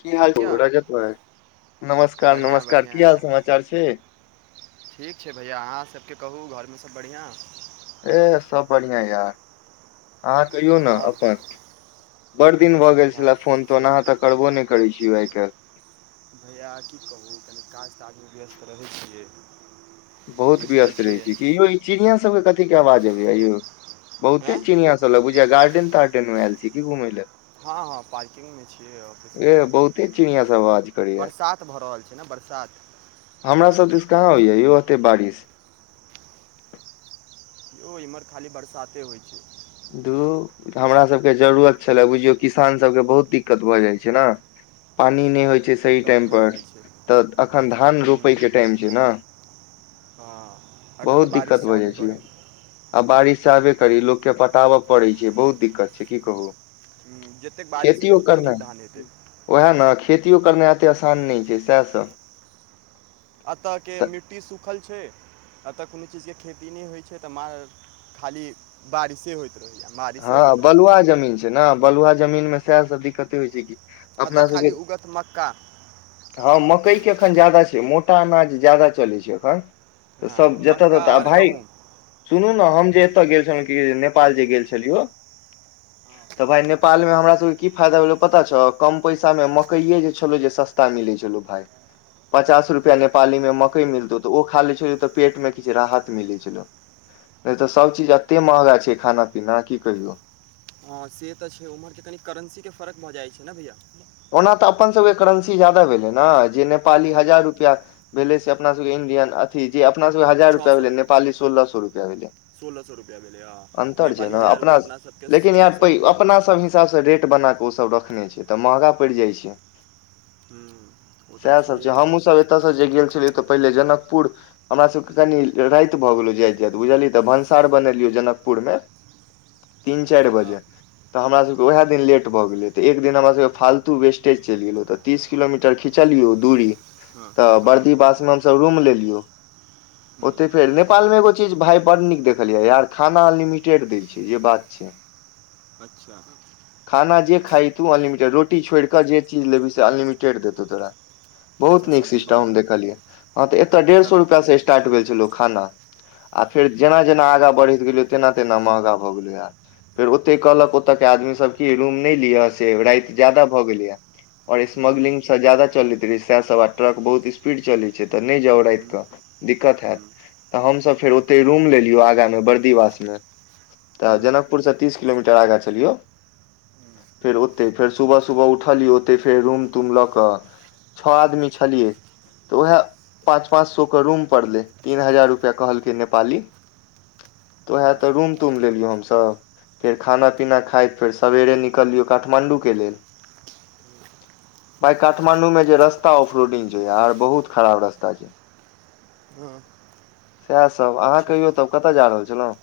की हाल ओ भैया रजत भाय नमस्कार बढ़िआँ नमस्कार बढ़िआँ की हाल समाचार छै ठीक छै भैया अहाँ सभ के कहू घर में सभ बढ़िआँ ये सब बढ़िआँ या अहाँ कहियौ ने आओर अपन बड़ दिन हमरो भऽ गेल सबके भाय छलए फोन ठीक छै तोन अहाँ त करबो नहि करै छीय आइ काइल भैया कि कहू कनी काज ताजमें व्यस्त रहै छियै। बहुत व्यस्त रहै छियै कि यौ ई चिड़िया सबके कथी के आवाज अबैया यौ हैं बहुते चिड़िया सब चल बुझिया गार्डे तार्डेन में ऐल छी घुमय लए? हाँ हाँ पार्किंग में छीयै ऑफिस के। ए बहुते चिड़ियां सब आवाज करै बरसात भऽ रहल छैय ने बरसात। हमरा सभ दिस कहाँ होइया यौ एतै बारिश। यौ इम्हर खाली बरसाते होई छैय। दुर हमरा सभ के जरूरत छलय बुझियौ किसान सभ के बहुत दिक्कत भऽ जाइत छैय ने। पानी नहि होई छैय। सही से तऽ टाइम भए पर जाइ छै तऽ अखन धान रोपय के टाइम छैय ने। हाँ एखन तऽ बहुत दिक्कत बारिश भऽ चाहबे जाइ छै करी। आ बारिश चाहबै करी लोक के पटाबय पड़ैत छैय बहुत दिक्कत छैय की कहू। हूं जतेक बारिश हेतै ओतेक नीक धान हेतै। ओहे ने खेतियो करनाई एतेक आसान नहि छैय सए सब। एतऽ के तऽ मिट्टी सूखल छैय। एतऽ कोनो चीज के खेती नहिं होइ छैय तऽ मारे खाली बारिशे होइत रहैया। हाँं बलुआह जमीन छैय ने बलुआह जमीनमे सएह सब दिक्कते होई छैय की। एतऽ खाली उगत मक्का। हाँ मकई के एखन ज्यादा छैय मोटा अनाज ज्यादा चलै छैय एखन। तऽ सभ हँ जतऽ मक्का ततऽ आ आओर भाय गहूँम सुनू ने हम जे एतय गेल छलहुँ कऽ नेपाल जे गेल छ छेलियौ तऽ भाय नेपाल मे हमरा सब के की फायदा भेलो पता छौ कम पैसा में मकईए जे छलौ जे सस्ता सस्ता मिलै छलो भाय। पचास रुपैआ नेपालीमें मकई मिलतौ तऽ ओ खा लै छलहु तऽ पेट में किछु राहत मिलै छलौ। नहि तऽ सभ चीज एते महगा छैय खाना पीना की कहियौ। हाँ से तऽ छैय ओम्हर के कनि करेंसी के फर्क भऽ जाइत छैय ने भैया। ओना तऽ अपन सभके करेंसी जायदा भेलै ने जे नेपाली हूँ हजार हूँ रुपैआ भेले से अपना सब के इंडियन अथी जे अपना सब के हजार छओ रुपआ सए भेलै नेपाली सोलह सए रुपैआ भेलै। सोलह सए रुपैआ भेलै हँ अन्तर छैय नेपाली ने हजार अपना रुपैआ स सबके लेकिन य छओ सए प रुपैआ अपना सब ह हिसाब स रेट बनाक ओ सब रखने छैय तऽ महंगा पड़ि जाइ छैय। हूँ ओ तऽ सैह सब छैहे छैय हमहु भैया सब ए एतऽसँ जे गेल छलियै तऽ पहिले जनकपुर हमरा सब के कनि ल राति भऽ गेलौ जाइत जाइत बुझलियै तऽ भनसा और बनेलियै जनकपुर में। तीन चारि हाँ बजे तऽ हमरा सब के उएह दिन लेट भऽ गेलै तऽ एक दिन हमरा सब के फालतू तु बेस्टेज चली गेल तीस किलोमीटर खींचलीऔ दुरी हाँ तऽ हाँ बड़की वास्तव त रुम लेलीयो हम्म, औते नेपाल मे एगो चीज भाय बड नीक देखलियै यार खाना अनलिमिटेड दै छैय जे बात छैय। अच्छा खाना जे खाही तू अनलिमिटेड रो टी छोर क जे चीज लेबी से अनलिमिटेड देतौ तोरा। बहुत अच्छा नीक सब्जी सिस्टम हम वगैरह देखलियै ह तऽ एतय डेढ़ सौ सब्जी रुपआ स स्टार्ट भेल छलौ खाना आ फेर जेना जेना आगा बढ़ैत गेलियो तेना तेना महगा भऽ गेल यार। फेर ओते कहलक ओते के आदमी सब की रूम नहि लिय से रात ज्यादा भऽ गेलै ह और हम्म, स्मग्लिंग जदा चलैत रहै सए सब आ ट्रक बहुत स्पीड चलैत छै तऽ नहि जाउ राति हम्म, कऽ दिक्कत हेत हम्म, तऽ हमसभ फेर हम्म, ओते रूम लेलियौ आगाँमे बर्दीवासमे तऽ हम्म, जनकपुर से तीस किलोमीटर आगा छलियौ फेर ओते फेर सुबह सुबह उठलियै ओते फेर रूम तूम लऽ कऽ छौ आदमी छलियै तऽ उएह पाँच पाँच सौ के रूम पड़लै तीन हजार रुपैआ कहल कै नेपाली तऽ उएह हँ तऽ रूम तूम लेलियौ हम सभ फेर खाना पीना खाइत फेर सवेरे निकलियौ काठमाण्डु के लेल भाय काठमांण्डु में मे जे रस्ता ऑफ रोडिंग छै यार बहुत खराब रस्ता छै हाँ सएह सब अहाँ कहियौ तब कतय जा रहल छलहुँ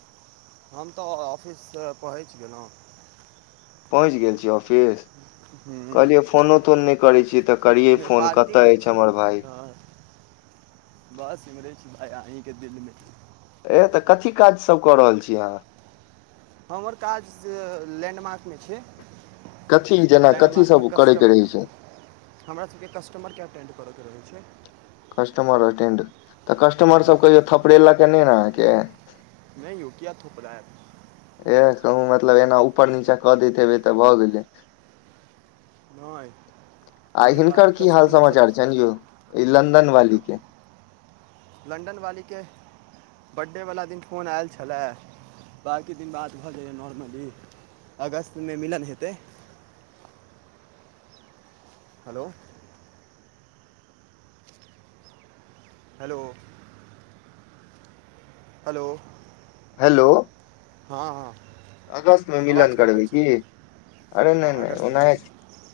हम तऽ ऑफिससँ पहुँच गेलहुँ पहुँच गेल छीयै ऑफिस कहलियै फोनो तोन नहि करै छीयै तऽ करियै नहि फोन पार्किंगमे कतऽ छी अछि हमर भाई हँ बस इिमरेछी भाय आहीके दिलमे ए तऽ कथी काजसभ कऽ रहल छी अहाँ हमर काज से लैण्डमार्कमे छै कथी जेना कथी सब करयके रहै छै हमरासभके कस्टमर के अटेंड करयके रहैत छै कस्टमर अटेंड तऽ कस्टमर सब कहियो थपड़ेलक के नहि ने अहाँके यूकिया थोपड़ेत एह कहूँ मतलब एना ऊपर नीचाँ कऽ दैत हेबै तऽ भऽ गेलै नहि आ लेकिन बाकी हिनकर की हाल कस्टमर समाचार सबके छन यौ ई लन्दन वाली के लन्दन वालीके बड़े वला दिन फोन ऐल छलै बाँकी दिन बाद भऽ जाइए नॉर्मली अगस्तमे मिलन हेतै हेलो हेलो हेलो हेलो हँ हँ अगस्त मे मिलन आवाज कटि गेल करबै की छलै अरे हँ नहि नहि अगस्तमे ओनाहे हेतै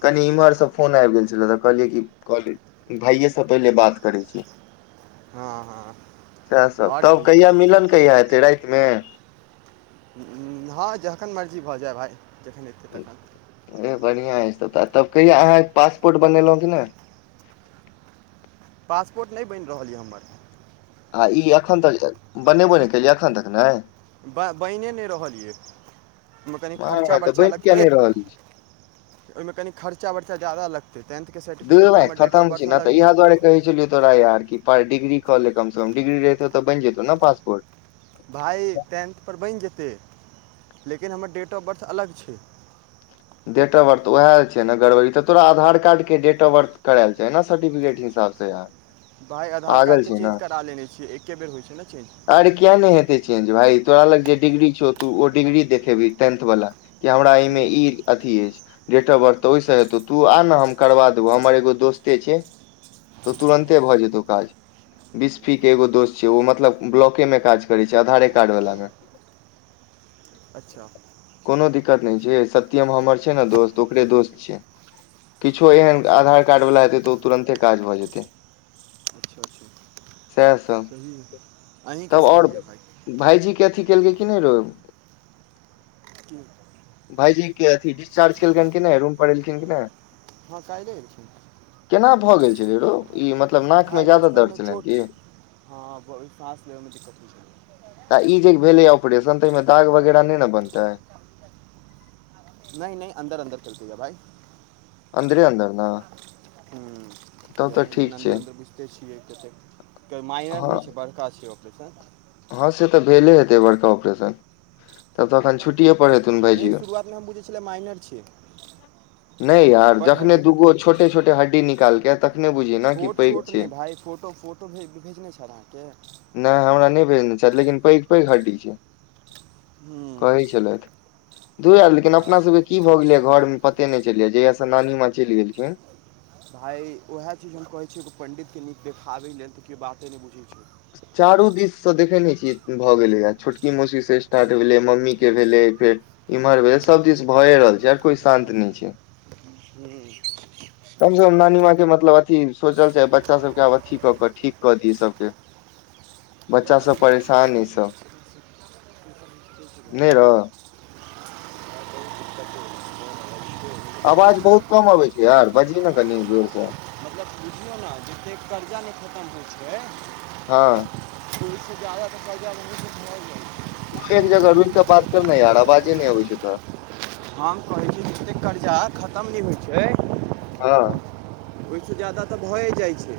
कनि इम्हरसँ फोन आबि गेल छलए तऽ कहलियै कि कहले भाईसे पहिले बात करै छी हँ हँ सएह सब आओर तब की कहिया मिलन कहिया हेते राति मे हँ जखन मर्जी भऽ जाय भाय जखन एयतै तखन ए बढ़िआं अइछत तब कहिया अहाँ पासपोर्ट बनेलहुॅं कि ने पासपोर्ट नहि बनि रहल यऽ हमर आ ई एखन तक बनेबो नहि केलियै एखन तक नहि ब बनिए नहि रहलिय यै एहिहिमे कनि मार खर्चा मार तऽ बनि बर्चा किया लगतै नहि रहल अछि ओहिमे कनि खर्चा बर्चा जायदा लतै टेंथ दूल्हु भाई खतम छी ने तऽ इएह दुआरे कहै छलौ तोरा यार कि पर डिग्री कले कम से कम डिग्री रहतौ तऽ बनि जेतौ ने पासपोर्ट भाइ टेंथ पर बैन जेतै लेकिन हमर डेट ऑफ बर्थ अलग छै डेट ऑफ बर्थ तऽ उएह छै ने गड़बड़ी तऽ तोरा आधार कार्ड के डेट ऑफ बर्थ करायल छ छै ने सर्टिफिकेट हिसाब से यार भाई आधार कार्ड पागल के छै चेंज ने करा लेने छियै एके बेर होइ छै ने चेंज अरे किया न हेतै चेंज भाइ तोरा लग जे डिग्री छौ तू ओ डिग्री देखेबही टेंथ वाला कि हमरा एहिमे हूँ ईद अथी अछि डेट ऑफ बर्थ त ओहिसँ हेतौ तू आ न हम करबा देबौ हमर एगो दोस्ते छै त तुरन्ते भ जेतौ काज बिस्फी के एगो दोस्त छै ओ मतलब ब्लॉके मे काज करै छै आधारे कार्ड वला के [unintelligible] अच्छा कोनो दिक्कत नहि छै सत्यम हमर छै न दोस्त ओकरे दोस्त छै किछु एहन अच्छा आधार कार्ड वाला हेतै तऽ ओ तुरन्ते काज भऽ जेतै अच्छा अच्छा सएह सब सही ह तब आओर भाइजी के अथी केलकै की नहि रौअ की भाइजी अथि डिस्चार्ज केलकनि कि नहि रूम पर एलखिन कि नहि हँ काल्हि केना भ गेल छलै रौअ ई मतलब नाक मे भाय ज्यादा दर्द बचपनमे छलनि चोट की हँ ब- साँस लेबैमे दिक्कत होइ छै त ई जे भेलै ऑपरेशन तहिमे दाग वगेरह नहि न बनतै नहि नहि अन्दर अन्दर चलतै भाई अन्दरे अन्दर न हू लेकिन छै अन्दर अन्दर बुझिते छियै कतेक माइनर हँ नहि छियै बरका छियैऑपरेशन हँ से त भेले हेतै बड़का ऑपरेशन तब त अखन छुट्टीये पर हेतै नहि भाईजी आर शुरुआतमे हम बुझै छलै माइनर छियै नहि यार बड जखने हड्डी दूगो कटलकै छोट छोट छोट हड्डी निकाल के तखने बुझियै छोट छोट नहि भाय फोटो फोटो भेजने छल अहाँके नहि हमरा नहि भेजने छथि लेकिन पैघ पैघ हड्डी छै हूँ कहै छलै दू यार लेकिन हँ अपना सबके की भ गेलै घर मे पते नहि चलियै जहिया नानी माँ चलि गेलखिन भाय उएह चीज हम कहैत छी एगो पण्डित के नीक देखाबै लेल त केओ बाते नहि बुझै छै चारू दिस सँ देखै नहि छियै भ गेलै आ छोटकी मौसी सँ स्टार्ट भेलै मम्मी के भेलै फेर इम्हर भेल सब चीज भए रहल छै यार कोय शान्त नहि छै हू कम से कम नानी माँ के मतलब अथी सोचल चाह बच्चा सबके आब अथी क क ठीक क दिय सभ के बच्चा सब परेशान ह सब नहि रौअ [inaudible] आवाज बहुत कम अबै छै यार बजही न कनि जोर सँ [inaudible] के कर्जा नहि खत्म होय छै हँ [inaudible] एक जगह रुकि क बात करन यार आवाजे नहि अबै छै तोहर हम कहैत छी जे एतेक कर्जा खत्म नहि होय छै हँ ओहि सँ ज्यादा तऽ भए जाए छै।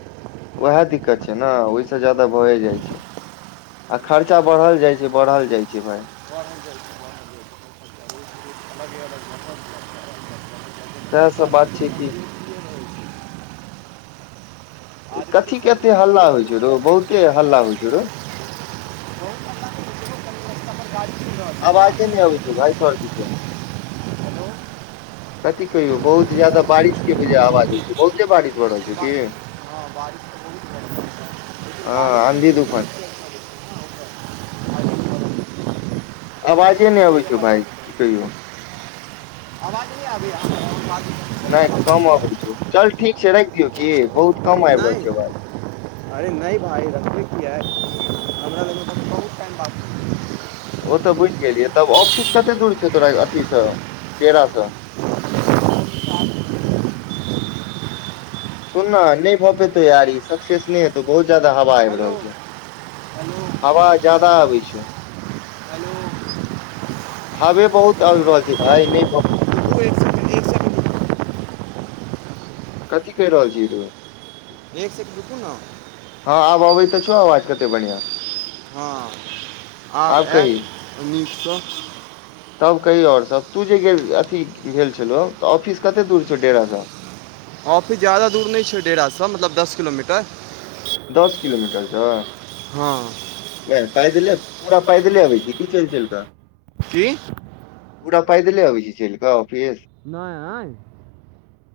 उएह दिक्कत छै, ने ओहि सँ ज्यादा भए जाइ छै। आ खर्चा बढ़ल जाइ छै, बढ़ल जाइ छै भाय। व अलगे अल म [unintelligible] तएह सभ बात छै कि। आदमीके कथि कऽ एते हल्ला ओतबिए रहै होइ छै, रो बहुते हल्ला होइ छै रो। ब [unintelligible] गाडी चल आवाजे नहि अबै रहल भाय छै ने हेलो [unintelligible] कथि कहियौ बहुत जादा बारिश के आवाज हो बहुत बारिश। भऽ रहल छौ की हँ, बारिश तऽ बहुत हँ बड़ आंधी तूफान लेकिन गाड़ी। ह [unintelligible] आवाजे नहि अबै छै, भाय की कहियौ। अवाज नहि आबे या अहाँकेँ [unintelligible] नहि कम अबै छै, चल ठीक छै, राखि दियो कि बहुत कम आबि रहल छै आवाज नहि। अरे नहि भाामय रखबै किया है हमरा लगमे बहुत टाइम बाग ओ त बुझि गेलियै तब ऑफिस कते दूर छौ तोरा अथि सँ डेरासँ। आ [unintelligible] सुन ना नहि भऽ पेतौ यार ई सक्सेस नहि हेतौ बहुत जादा हवा आबि हेलो रहल छै। हेलो हवा ज्यादा आबै छै। हेलो रुकू हवे बहुत आबि रहल छै, भाय नहि बहुत। एक सेकंड एक सेकंड कथि कहि रहल छी तू। एक सिकोंड रुकू ने। हँ, आब अबै तऽ छौ आवाज कते बढ़िआ। हँ, आब आयत नीकसँ तब कहियौ आओर सभ तू जे अथि भेल छलौ तऽ ऑफिस कते दूर छौ डेराँ सऽ। ऑफिस जादा दूर नहि छै, डेरासँ मतलब दस किलोमीटर। दस किलोमीटर छै हँ। पैदले पूरा पैदले अबै छै, की चल चल कऽ। कि। पूरा पइदले आबै अछि चल कऽ ऑफिस। नै।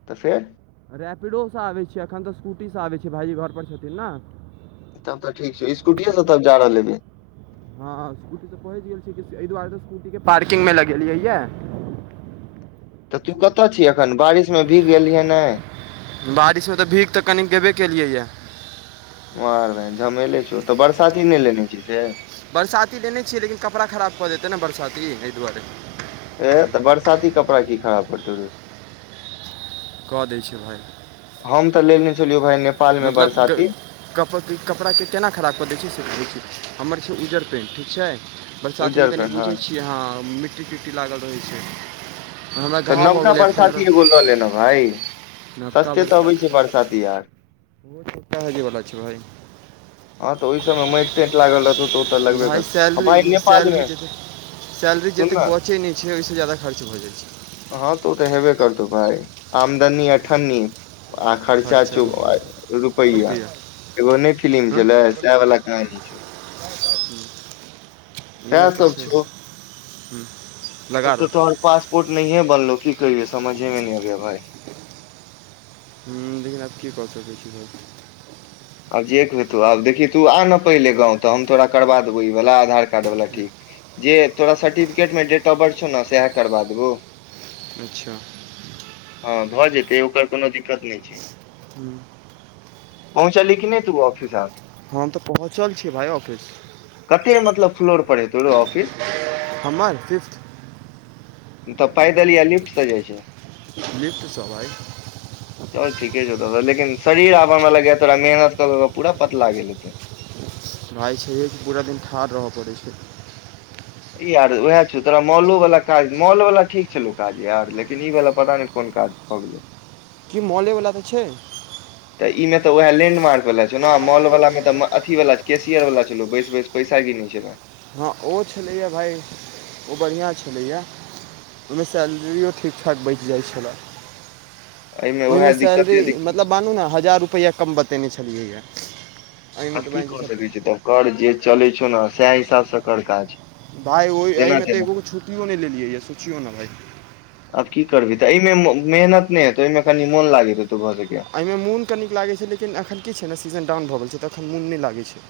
तऽ फेर? रैपिडोसँ आबैत छियै एखन तऽ स्कूटी सऽ आबै छिय भाइजी घर पर छथिन ने तब तऽ ठीक छै स्कूटीए से तब जा रहल लेबै। हँ, स्कूटी से पहुँच गेल छै, एहि दुआरे त स्कूटीके पार्किंगमे लगेलियैयए। तऽ तू कतऽ छी अखन बारिशमे भीग गेलियहे ने। बारिशमे तऽ भीख तऽ कनि गेबे केलियै यऽ मार बहिन झमेले छिय तऽ बरसाती नहि लेने छी से। बरसाती लेने छियै लेकिन कपड़ा खराब कऽ देतै ने बरसाती एहि दुआरे। ए तऽ बरसाती कपड़ा कि खराब कड़तौ रे। कऽ दै छै, भाय। हम तऽ लेने छलियै भाय ने। मतलब। कप कपड़ाके केना खराब कऽ दै छै सेै छै हमर छै उज्जर पेन्ट ठीक छै बरसातीमे उज्जर कनि पेंट हँ बुझै छियै अहाँ मिट्टी तिट्टी लागल रहै छै हमरा तऽ गाँ भऽ नवका गेलै फल बरसाती एगो लऽ लेना भाय नवका सस्ते तऽ बड़का अबै [inaudible] [unintelligible] बरसाती यार [unintelligible] बहु छोटा हेजेवला छै भइ [inaudible] [unintelligible] हँ तऽ ओहि सबय मे मैट तैट लागल रहतौ तऽ ओ तऽ लगबे भाय करतौ आ सैलरी भाय नेपाल सैलरी मे जेत सैलरी सुन ने जतेक बचै नहि छै ओहिसँ ज्यादा खर्च भऽ जाइ छै हँ तू हेबे करतौ भाय आमदनी अठनी आ खर्चा खर्च चौ आओर रुपैआ एगो नै फिलिम त [unintelligible] इहे छलै सएह वाला कहानी छौ सएह तऽ सब छै ह छौ लगारू तो पासपोर्ट नीहिये बनलो की कहियै समझे मे नै आबैया भाइ हूँ लिन आब की कऽ सकै छी भइ आब जेक हेतौ आब देखी तू आन पहिले गाँव तऽ हम तोरा करबा देबौ ई वाला आधार कार्ड वाला ठीक जे तोरा सर्टिफिकेट मे डेट ऑफ बर्थ छौ ने सएह करबा देबौ अच्छा हँ भऽ जेतै ओकर कोनो दिक्कत नहि छै हू पहुँचली कि नहि तू ऑफिस आब हम तऽ पहुँचल छिये भाइ ऑफिस कते मतलब फ्लोर पर हेतौ रौ ऑफिस हमर फिफ्थ तऽ पैदल या लिफ्ट स जाइ छै लिफ्ट स भाई चल ठीके छौ द लेकिन शरीर आव हमरा आ लगै तोरा मेहनत कऽ क क पूरा पतला गेल हेतै भाई छैे हे कि पूरा दिन ठाढ़ रहय पड़ैत छै ई यार वएह छौ तोरा मॉलो वाला काज मॉलो वाला ठीक छलौ काज यार लेकिन ई वाला पता नहि कोन काज भगैलई की मॉले वला तऽ छै तऽ इ मे तऽएह लैंडमार्क वला छल न आ मॉल वाला मे तऽ अथी वला छै कैशियर वला छलो बैस बैस पैसा गिनै छै ना हँ ओ छलैएा भाइ ओ बढ़िआँ छलैएा ओईमे सैलरिओ ठीक ठाक बैच जाइ छलय एहिमे उएह ओहिमे सैलरी दिक्कते दिक्कत मतलब छै मानू न हजार रुपैआ कम बतेने छलियैए आब की सकैत छ तब कर जे चलै छौ ने सएह हिसाबसँ कर काज भाय ओहि जेना एहिमे तऽ तेना एगो छुट्टिओ नहि लेलियै यऽ सोचियौ न भाय आब की करबही तऽ एहिमे मेहनत नहि हेतौ यमे कनि मोन लागैत हेतौ भ सकैए एहिमे मून कनीक लागै छै लेकिन अखन की छै ने सीजन डाउन भऽ गेल छै तऽ अखन मुन नहि लागै छै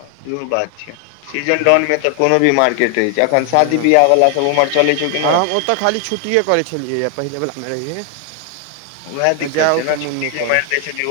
हँ सेहो बात छै सीजन डाउन मे तऽ कोनो भी मार्केट रहै छै अखन शादी वियाह वला सब उमर हम ओतऽ खाली छुट्टिए करै छलियैए पहिलेवला नहि रहियै ओएह तऽ दिक्कत छै ने जाइओके मून छुट्टी नहि जे करऽ मैरते छलै